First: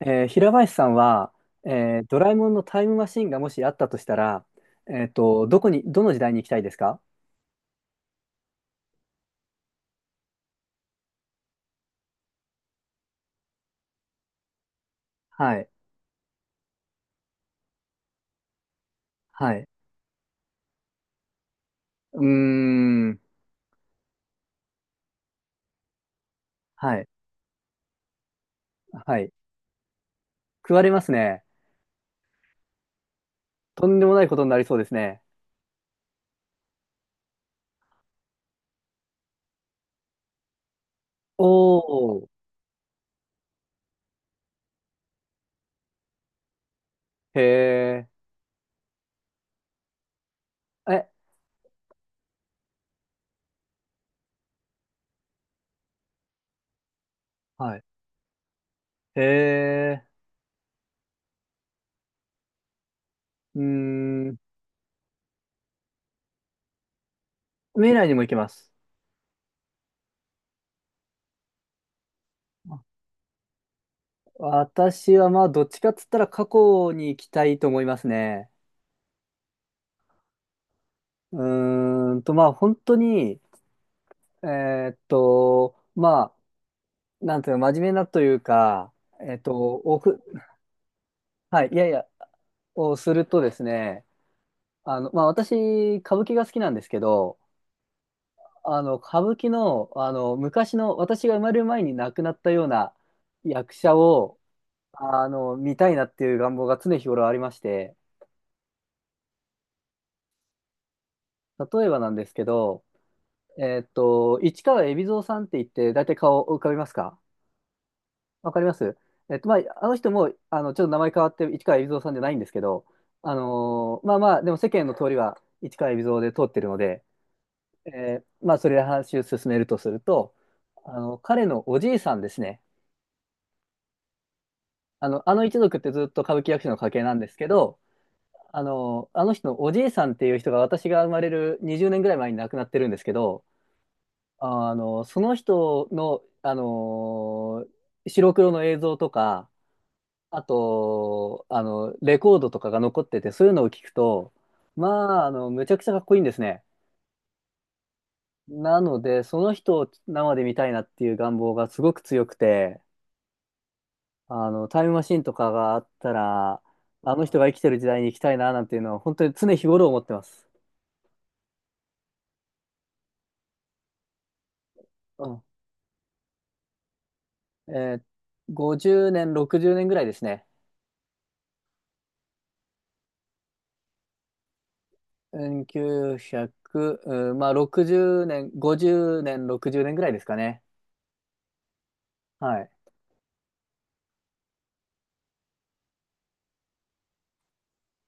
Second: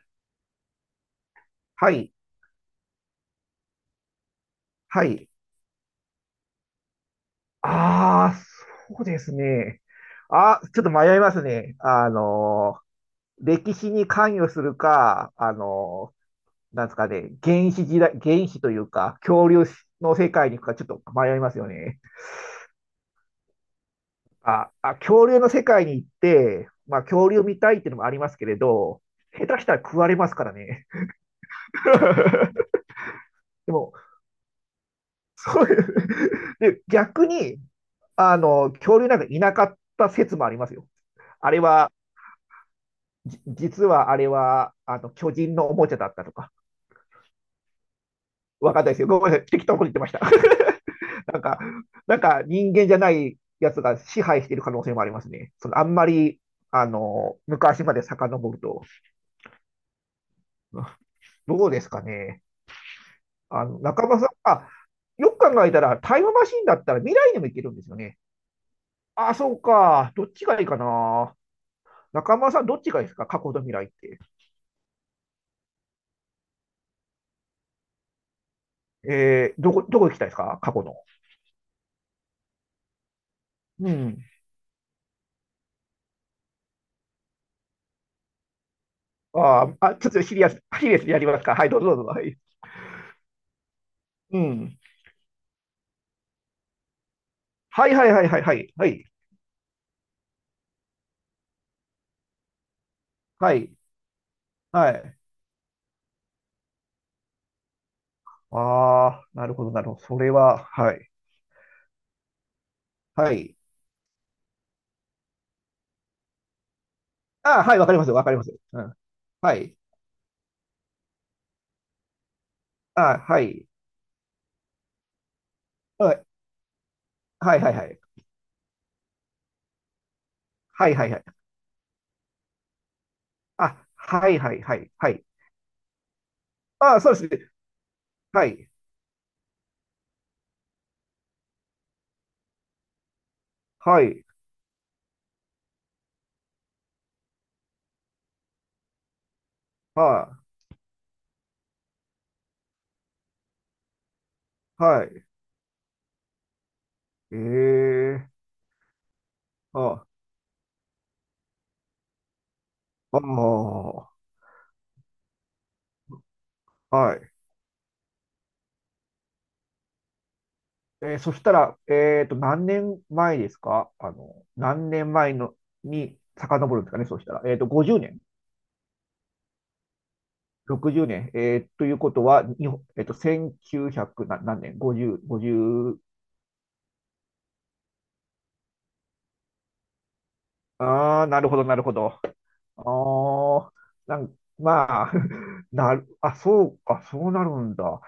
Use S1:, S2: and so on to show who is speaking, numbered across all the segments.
S1: 平林さんは、
S2: はい、
S1: ドラえもんのタイムマシンがもしあったとしたら、
S2: はい。
S1: どこに、どの時代に行きたいですか？
S2: ああ、そうですね。あ、ちょっと迷いますね。歴史に関与するか、
S1: はい。
S2: なんですかね、原始時代、原始というか、恐
S1: は
S2: 竜
S1: い。
S2: の世界に行くか、ちょっと迷いますよね。
S1: うーん。
S2: あ、あ、恐竜の世界に行って、
S1: は
S2: まあ、
S1: い。
S2: 恐竜見たいっていうのもありますけれど、
S1: はい。
S2: 下手したら食われますから
S1: 食わ
S2: ね。
S1: れますね。
S2: で
S1: と
S2: も、
S1: んでもないことになりそうですね。
S2: そういうで、逆に、恐竜なんかいなかった説もありますよ。あれは、
S1: おー。
S2: 実はあれは、あの、巨人のおもちゃだったとか、
S1: へえ。
S2: わかんないですよ。ごめんなさい。適当に言ってました。
S1: え、
S2: なんか、なんか人間じゃないやつが支配している可能性もありますね。その、あんまり、
S1: はい。
S2: 昔まで遡ると。
S1: へえ。
S2: どうですかね。
S1: うー
S2: 中村さん、
S1: ん。
S2: あ、よく考えたら、タイムマシンだったら未来にも行けるんです
S1: 未
S2: よ
S1: 来に
S2: ね。
S1: も行けます。
S2: あ、そうか。どっちがいいかな。中村さん、どっちがいいですか過去と未来って。
S1: 私はまあ、どっちかっつったら過去に行きたいと思いますね。
S2: どこ行きたいですか過去の。
S1: うまあ、本当に、
S2: うん。
S1: えまあ、なんていうの真面目なというか、えっと、
S2: あーあ、
S1: お
S2: ちょっ
S1: く、
S2: とシリアスにやりますか。
S1: は
S2: はい、
S1: い、い
S2: どう
S1: や
S2: ぞ
S1: い
S2: ど
S1: や、
S2: うぞ。はい。
S1: をするとですね、
S2: うん。
S1: まあ、私、歌舞伎が好きなんですけど、
S2: はいはいはいはいはい。はい。
S1: 歌舞伎の、昔の、私が生まれる前に亡くなったような
S2: は
S1: 役
S2: い。
S1: 者を、
S2: はい。
S1: 見たいなっていう願望が常日頃ありまして、
S2: ああ、なるほどなるほど。それは、はい。
S1: 例えばなんですけど、
S2: はい。
S1: 市川海老蔵さんって言って、大体顔を浮かびますか？
S2: ああ、はい、わかりますわかりま
S1: わ
S2: す。
S1: かりま
S2: うん。
S1: す。
S2: は
S1: ま
S2: い。
S1: あ、あの人も、ちょっと名前変わって、市川海老蔵さんじゃないんですけど、
S2: ああ、はい。
S1: まあまあ、でも世間の通りは市川海
S2: は
S1: 老
S2: い。
S1: 蔵で通ってるので、
S2: はいはいはい。
S1: えまあ、それで話を進めるとすると、
S2: はいはいはい。
S1: 彼のおじいさんですね。
S2: あ、はいはいはい
S1: あ
S2: はい。
S1: のあの一族ってずっと歌舞伎役者の家
S2: ああ、
S1: 系
S2: そ
S1: な
S2: うで
S1: んで
S2: す
S1: すけ
S2: ね。
S1: ど、
S2: は
S1: あ
S2: い。
S1: の、あの人のおじいさんっていう人が私が生まれる20年ぐらい前に亡くなってるんですけど、
S2: はい。
S1: その人の、白黒の映像とか、
S2: は
S1: あ
S2: い。
S1: と、レコードとかが残ってて、そういうのを聞くと、
S2: は
S1: ま
S2: い。
S1: あ、むちゃくちゃかっこいいんですね。
S2: ええ。
S1: なので、その人
S2: あ
S1: を
S2: あ。
S1: 生で見たいなっていう願望がすごく強くて、
S2: ああ。
S1: タイムマシンとかがあったら、あ
S2: は
S1: の
S2: い。
S1: 人が生きてる時代に行きたいな、なんていうのは、本当に常日頃思ってます。
S2: そしたら、何年前ですか何年
S1: う
S2: 前
S1: ん。
S2: のに遡るんですかね、そうしたら。
S1: え
S2: 50
S1: ー
S2: 年、
S1: 50年、60年ぐらいですね。
S2: 60年、ということは、日本1900な何年？ 50、
S1: うん、9
S2: 50、
S1: 0うひゃくうん、まあ、60年、50年、60年ぐらいですかね。
S2: ああなるほど、なるほど。
S1: はい。
S2: ああなんまあ、あ、そうか、そうなるんだ。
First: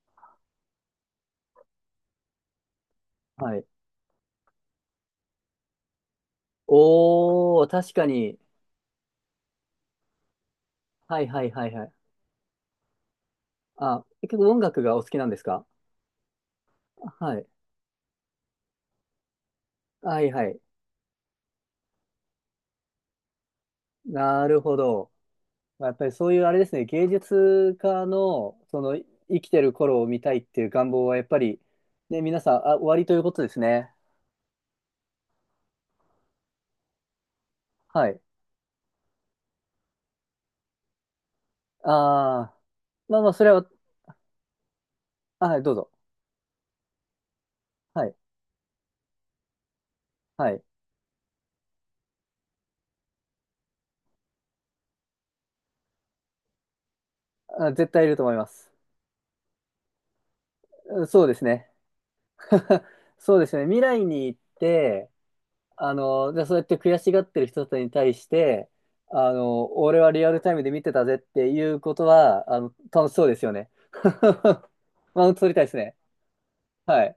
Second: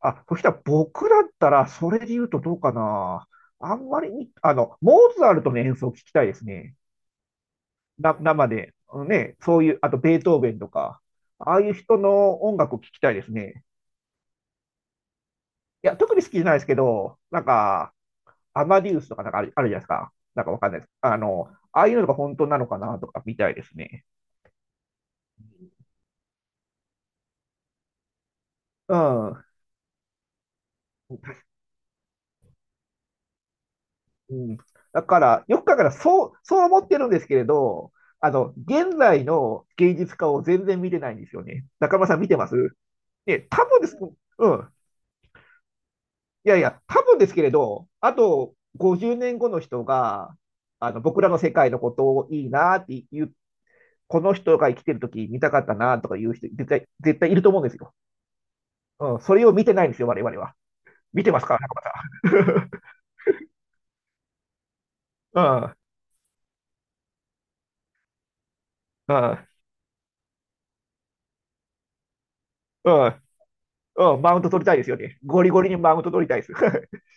S2: あ、そしたら僕だったら、それで言うとどうかな。
S1: はい。
S2: あんまりに、モーツァルトの演奏を聞きたいですね。
S1: おー、確かに、
S2: 生で、ね、そういう、あとベートーベンとか、
S1: はいはい
S2: ああ
S1: は
S2: い
S1: い
S2: う
S1: はい。
S2: 人の音楽を聴きたいですね。
S1: あ、結構音楽がお好きなんですか？
S2: いや、特に好きじゃないですけど、
S1: は
S2: なん
S1: い。
S2: か、アマディウスとかなんかあるじゃないですか。
S1: はい
S2: なん
S1: は
S2: か
S1: い。
S2: わかんないです。ああいうのが本当なのかなとか見たいですね。
S1: なるほど。やっぱりそういうあれですね、芸術家の、そ
S2: う
S1: の、生
S2: ん。
S1: きてる頃を見たいっていう願望はやっぱり、ね、皆さん、あ、おありということですね。
S2: うん、だから、よく考えたら、そう思ってるんですけれど、
S1: はい。
S2: 現在の芸術家を全然見てないんですよね。中村さん見てま
S1: あ
S2: す
S1: あ、まあまあ、
S2: ね、
S1: それ
S2: 多
S1: は、
S2: 分です。うん。
S1: あはい、どうぞ。
S2: いやいや、多分ですけれど、
S1: は
S2: あ
S1: い。
S2: と50年後の人が、
S1: はい。
S2: あの僕らの世界のことをいいなっていう、この人が生きてる時見たかったなとかいう人、絶対、絶対いると思うんで
S1: あ、
S2: す
S1: 絶
S2: よ。
S1: 対いると思います。
S2: うん、それを見てないんですよ、我々は。
S1: うん、
S2: 見
S1: そう
S2: て
S1: で
S2: ま
S1: す
S2: すか、
S1: ね。
S2: 中村
S1: そうですね。未来に行って、
S2: さん。うん、
S1: じゃあそうやって悔しがってる人たちに対して、
S2: うん、
S1: 俺はリアルタイムで見てたぜっていうことは、
S2: う
S1: 楽し
S2: ん。
S1: そうですよね。
S2: うん、マウント取りたいですよね。
S1: マウント
S2: ゴ
S1: 取
S2: リ
S1: りた
S2: ゴ
S1: いで
S2: リ
S1: す
S2: にマ
S1: ね。
S2: ウント取りたいです。
S1: はい。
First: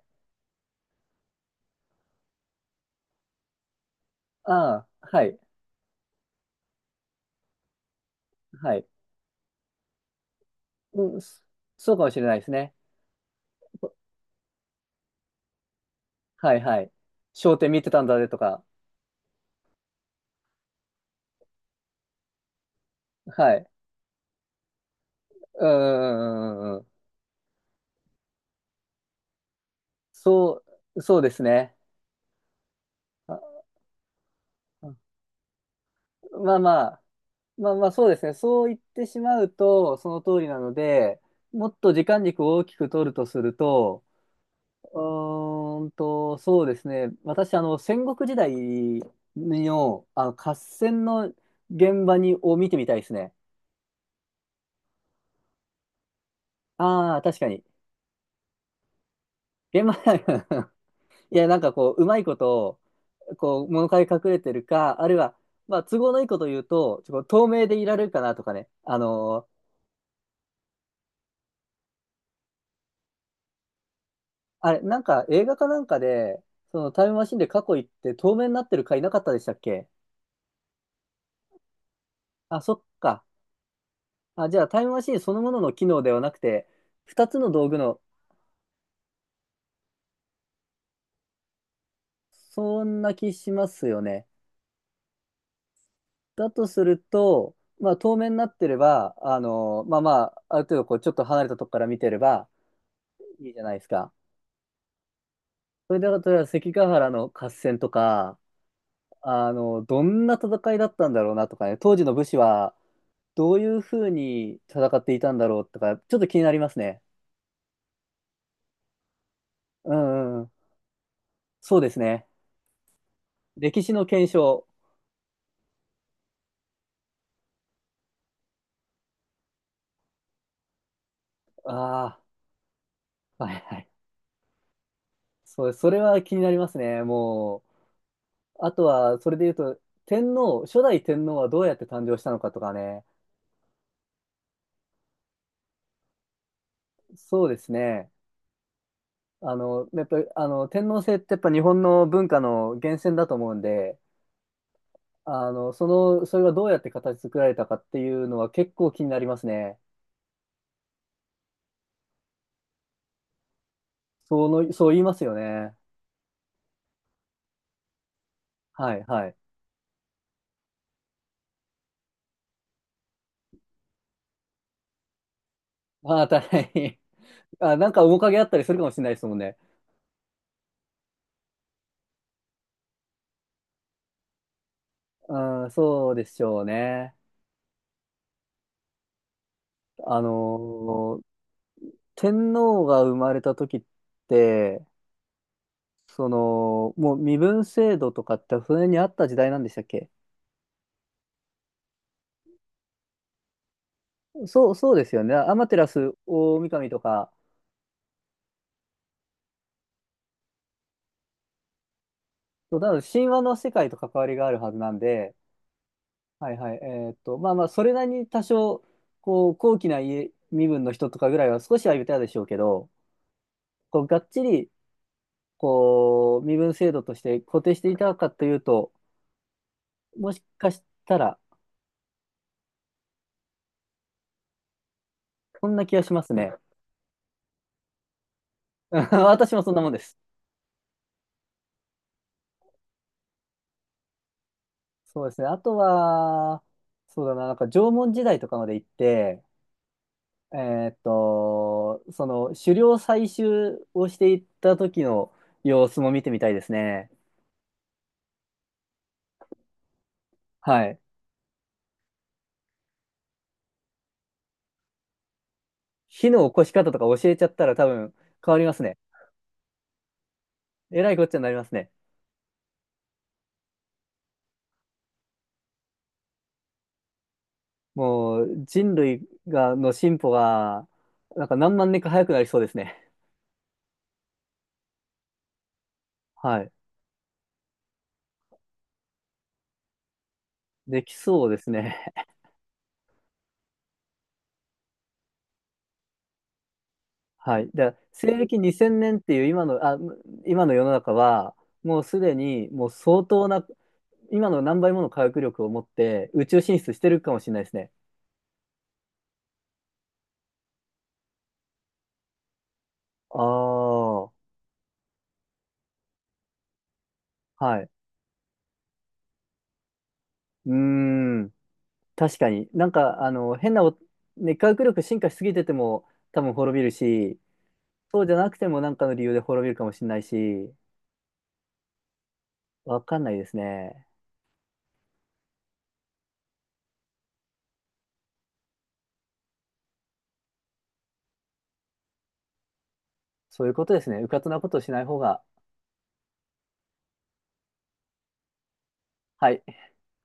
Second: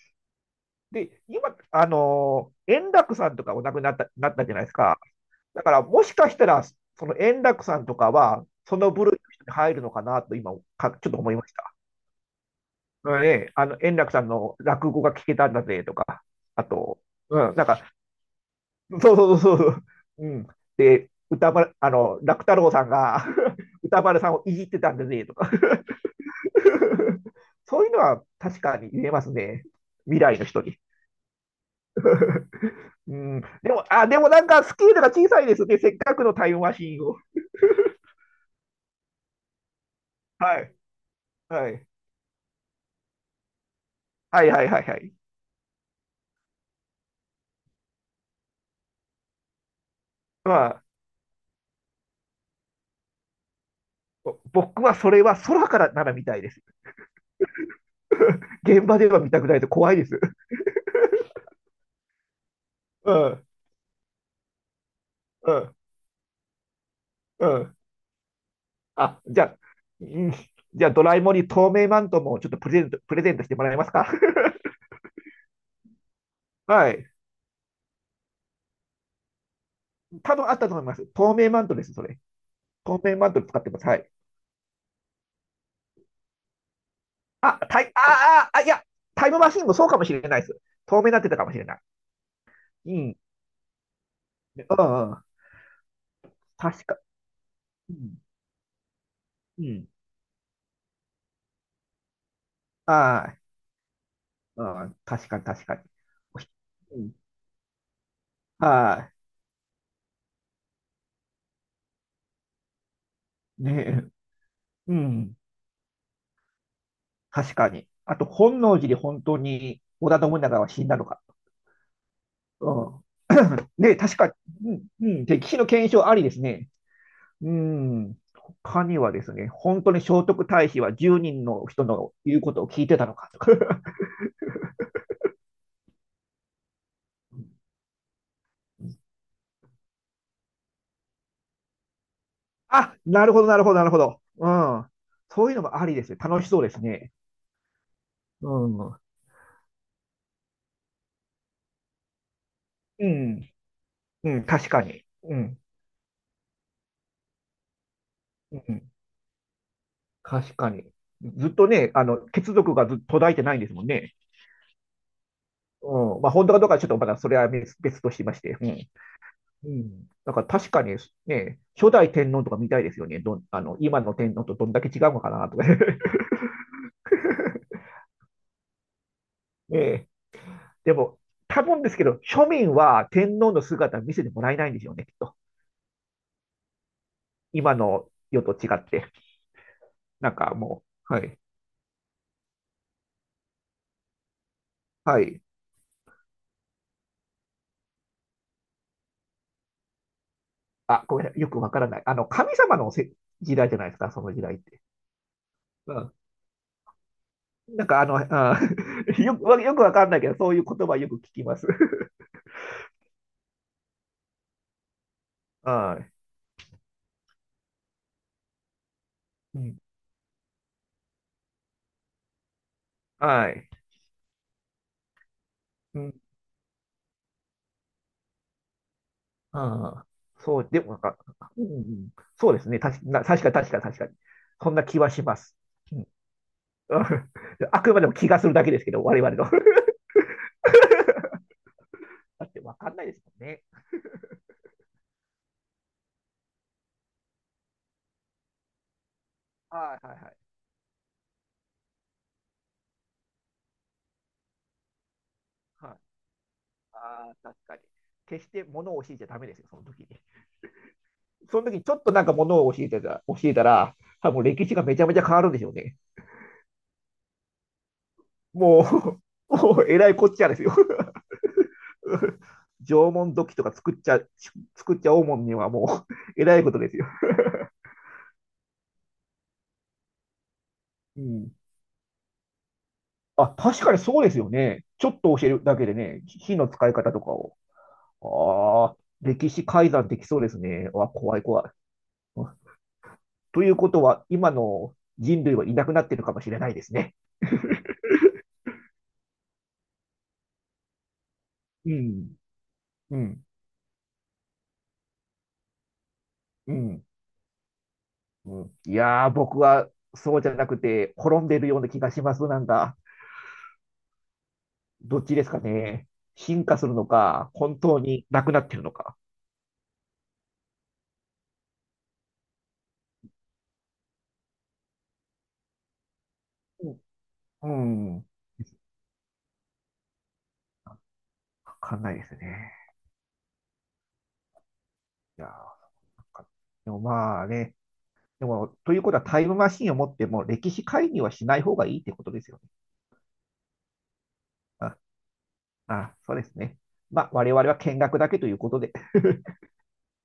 S2: で、今、円楽さんとかお亡くなった、なったじゃないです
S1: ああ、
S2: か。
S1: はい、
S2: だから、もしかしたら、その円楽さんとかは、
S1: は
S2: そ
S1: い。
S2: の部類の人に入るのかなと、ちょっ
S1: う
S2: と
S1: ん、
S2: 思い
S1: そ
S2: ました。
S1: そうかもしれないですね。
S2: うんね、あの、円楽さんの落語が聞けたんだぜとか、
S1: はい、
S2: あ
S1: はい。
S2: と、うん、
S1: 焦
S2: なん
S1: 点見て
S2: か、
S1: たんだぜとか。
S2: そうそうそうそう、うん。で、歌丸、あの、楽太郎さんが
S1: はい。
S2: 歌丸さんをいじってたんだぜとか
S1: うん、うん、うん、うんうん。
S2: そういうのは確かに言えますね。未来の人
S1: そ
S2: に。
S1: そうですね。
S2: う
S1: あ、
S2: ん、でも、あ、でもなんかスケールが小さいですね。せっかくのタイ
S1: まあ
S2: ムマ
S1: ま
S2: シ
S1: あ、
S2: ーンを。
S1: まあまあそうですね。そう言ってしまうと、その通りな
S2: は
S1: の
S2: い。
S1: で、も
S2: は
S1: っ
S2: い。
S1: と時間軸を大きく取るとすると、
S2: はいはいはいはい。
S1: そうですね。私、戦国時代の、合
S2: ま
S1: 戦の現場に、を見てみたいですね。
S2: 僕はそれは空からなら見たいです。
S1: ああ、確かに。
S2: 現場では見たくないと
S1: 現
S2: 怖
S1: 場、
S2: いです。
S1: いや、なんかこう、うまいこと、
S2: うん、
S1: こう、物陰隠れてるか、あるいは、
S2: うん、
S1: まあ、都合のいいこと言うと、ちょっ
S2: う
S1: と透明
S2: ん。
S1: でいられるかなとかね。
S2: あ、じゃあ、うん、じゃあドラえもんに透明マントもちょっとプレゼントしてもらえますか？
S1: あれ、なんか映画かなんかで、そ
S2: は
S1: のタイ
S2: い。
S1: ムマシンで過去行って透明になってる回なかったでしたっけ？
S2: 多分あったと思います。透明マントです、それ。
S1: あ、そっ
S2: 透明
S1: か。
S2: マント使ってます。はい。
S1: あ、じゃあタイムマシンそのものの機能ではなくて、二つの
S2: あ、
S1: 道具
S2: タイ、
S1: の、
S2: あ、あ、あ、いや、タイムマシンもそうかもしれないです。透明になってたかもしれない。
S1: そ
S2: う
S1: んな
S2: ん、
S1: 気しますよね。
S2: うん、うん。
S1: だとす
S2: 確
S1: る
S2: か、
S1: と、ま
S2: う
S1: あ透
S2: ん、
S1: 明になってれば、
S2: うん。
S1: まあまあ、ある程度こうちょっと離れたとこから見てれば
S2: はい。
S1: いいじゃないですか。
S2: うん、確かに、確かに。
S1: それで、例えば関ヶ
S2: う
S1: 原
S2: ん、
S1: の合戦とか、
S2: は
S1: どんな戦いだったんだろうなとかね、当時の武士はどう
S2: い。
S1: いう
S2: ね
S1: ふ
S2: え、
S1: うに戦
S2: う
S1: っていた
S2: ん。
S1: んだろうとか、ちょっと気になりますね。
S2: 確かに。あと、本能寺で本当に
S1: う
S2: 織田信
S1: んうん。
S2: 長は死んだのか。
S1: そうですね。
S2: うん。
S1: 歴史
S2: で、
S1: の検証。
S2: うんうん、歴史の検証ありですね。うん。他にはですね、本当に聖徳太子は1人の人の
S1: あ
S2: 言うことを聞いてたのかと
S1: あ、
S2: か。
S1: はいはい。そう、それは気になりますね。も う、あとは、それで言うと、初代天皇はどうやって誕生したのかとか
S2: あ、
S1: ね。
S2: なるほど、なるほど、なるほど。うん。そういうのもありですね。楽しそうですね。
S1: そうですね。
S2: うん。う
S1: やっぱり、天皇制ってやっぱ日本の文化の源泉だと思
S2: ん。
S1: うんで、
S2: うん、確かに。うん。
S1: それがどうやって形作られたかっていうのは
S2: う
S1: 結構
S2: ん。
S1: 気になりますね。
S2: 確かに。ずっとね、あの、血族がずっと途絶えてないんですもんね。
S1: そうの、そう言いますよね。
S2: うん。まあ、本当かどうかはちょっと、まだそれは別別としまして。うん。
S1: はいはい。
S2: うん。だから確かにね、初代天皇とか見たいですよね。どん、あの、今の天皇とどんだけ違うのかなとか。
S1: ああ、大変。あ、なんか面影あったりするかもしれないですもんね。
S2: ねえ。でも、多分ですけど、庶民は天皇の姿見せてもらえないんでしょうね、きっと。
S1: うん、そうでしょうね。
S2: 今の世と違って。
S1: あ
S2: なんかもう、
S1: の
S2: は
S1: ー
S2: い。
S1: 天皇が生まれた時って、
S2: はい。
S1: その、もう身分制度とかって船にあった時代なんでしたっけ？
S2: あ、ごめんなさい。よくわからない。あの、神様の時代じゃないですか、その時代っ
S1: そう、
S2: て。
S1: そうですよね。アマテラ
S2: う
S1: ス
S2: ん。
S1: 大神とか、
S2: なんかあの、あ よく、よくわかんないけど、そういう言葉よく聞きます。
S1: そうなので神話の世界と関わりがあるはずなんで、
S2: は
S1: はいはい、まあまあ、それなりに多少、こう、
S2: い。うん。
S1: 高貴な家身分の人とかぐらいは少しは言ったでしょうけど、
S2: はい。
S1: こう、がっちり、
S2: うん。
S1: こう、身分制度として固定していたかというと、
S2: ああ、
S1: もし
S2: そう、
S1: か
S2: で
S1: し
S2: もなん
S1: た
S2: か、
S1: ら、
S2: うん、そうですね。たし、な、確かに確かに確かに。そんな気はします。
S1: そんな気
S2: う
S1: が
S2: ん。
S1: しますね。
S2: あくまでも気がするだけですけど、我々の。
S1: 私もそんなもんです。
S2: だってわかんないですもんね。
S1: そうですね。あとは、そうだな、なんか縄文時代とかまで行って、
S2: はいはいはい。
S1: えその狩猟採集をしていった時の様
S2: は
S1: 子
S2: い。
S1: も見てみたいですね。
S2: ああ、確かに。決して物を教えちゃダメですよ、その時に。
S1: はい。
S2: その時にちょっと物を教えたら、多分歴史がめちゃめちゃ変わるんでしょうね。
S1: 火の起こし方とか教えちゃったら多分変わりますね。
S2: もう、もうえらいこっちゃですよ。
S1: えらいこっちゃになりますね。
S2: 縄文土器とか作っちゃおうもんにはもう、えらいことですよ。
S1: もう人類が、の進歩が、
S2: う
S1: なんか
S2: ん
S1: 何万年か早くなりそうですね。
S2: あ、確かにそうですよね。ちょっと教えるだけでね、火
S1: は
S2: の
S1: い。
S2: 使い方とかを。ああ、歴史改ざんできそうですね。
S1: で
S2: わ、
S1: き
S2: 怖い
S1: そうで
S2: 怖
S1: す
S2: い。
S1: ね。
S2: うんということは、今の人類はいなくなってるかもしれないですね。
S1: はい。で、西暦2000年っていう今の世の中は、
S2: う
S1: もうす
S2: ん、
S1: でにもう
S2: う
S1: 相
S2: ん、
S1: 当な、今の何倍もの科学力を持って宇宙
S2: う
S1: 進出し
S2: ん、
S1: てるかもしれないですね。
S2: うん。いやー、僕はそうじゃなくて、滅んでるような気がします。なんか、
S1: ああ、は
S2: どっちですかね。進化するのか、本
S1: い。
S2: 当になくなってるのか。
S1: うーん。確かに。なんか、あの、変なお、ね、科学力進化しすぎてても多分滅びるし、
S2: うん、う
S1: そう
S2: ん
S1: じゃなくてもなんかの理由で滅びるかもしれないし、
S2: わかんないですね。
S1: わかんないですね。
S2: いやー、なんかでもまあね、でも、ということはタイムマシンを持っても歴史介入はしない方がいいってことですよね。
S1: そういうことですね。うかつなことをし
S2: あ、
S1: ない方が、
S2: あ、そうですね。まあ、我々は見学だけということで。
S1: は い。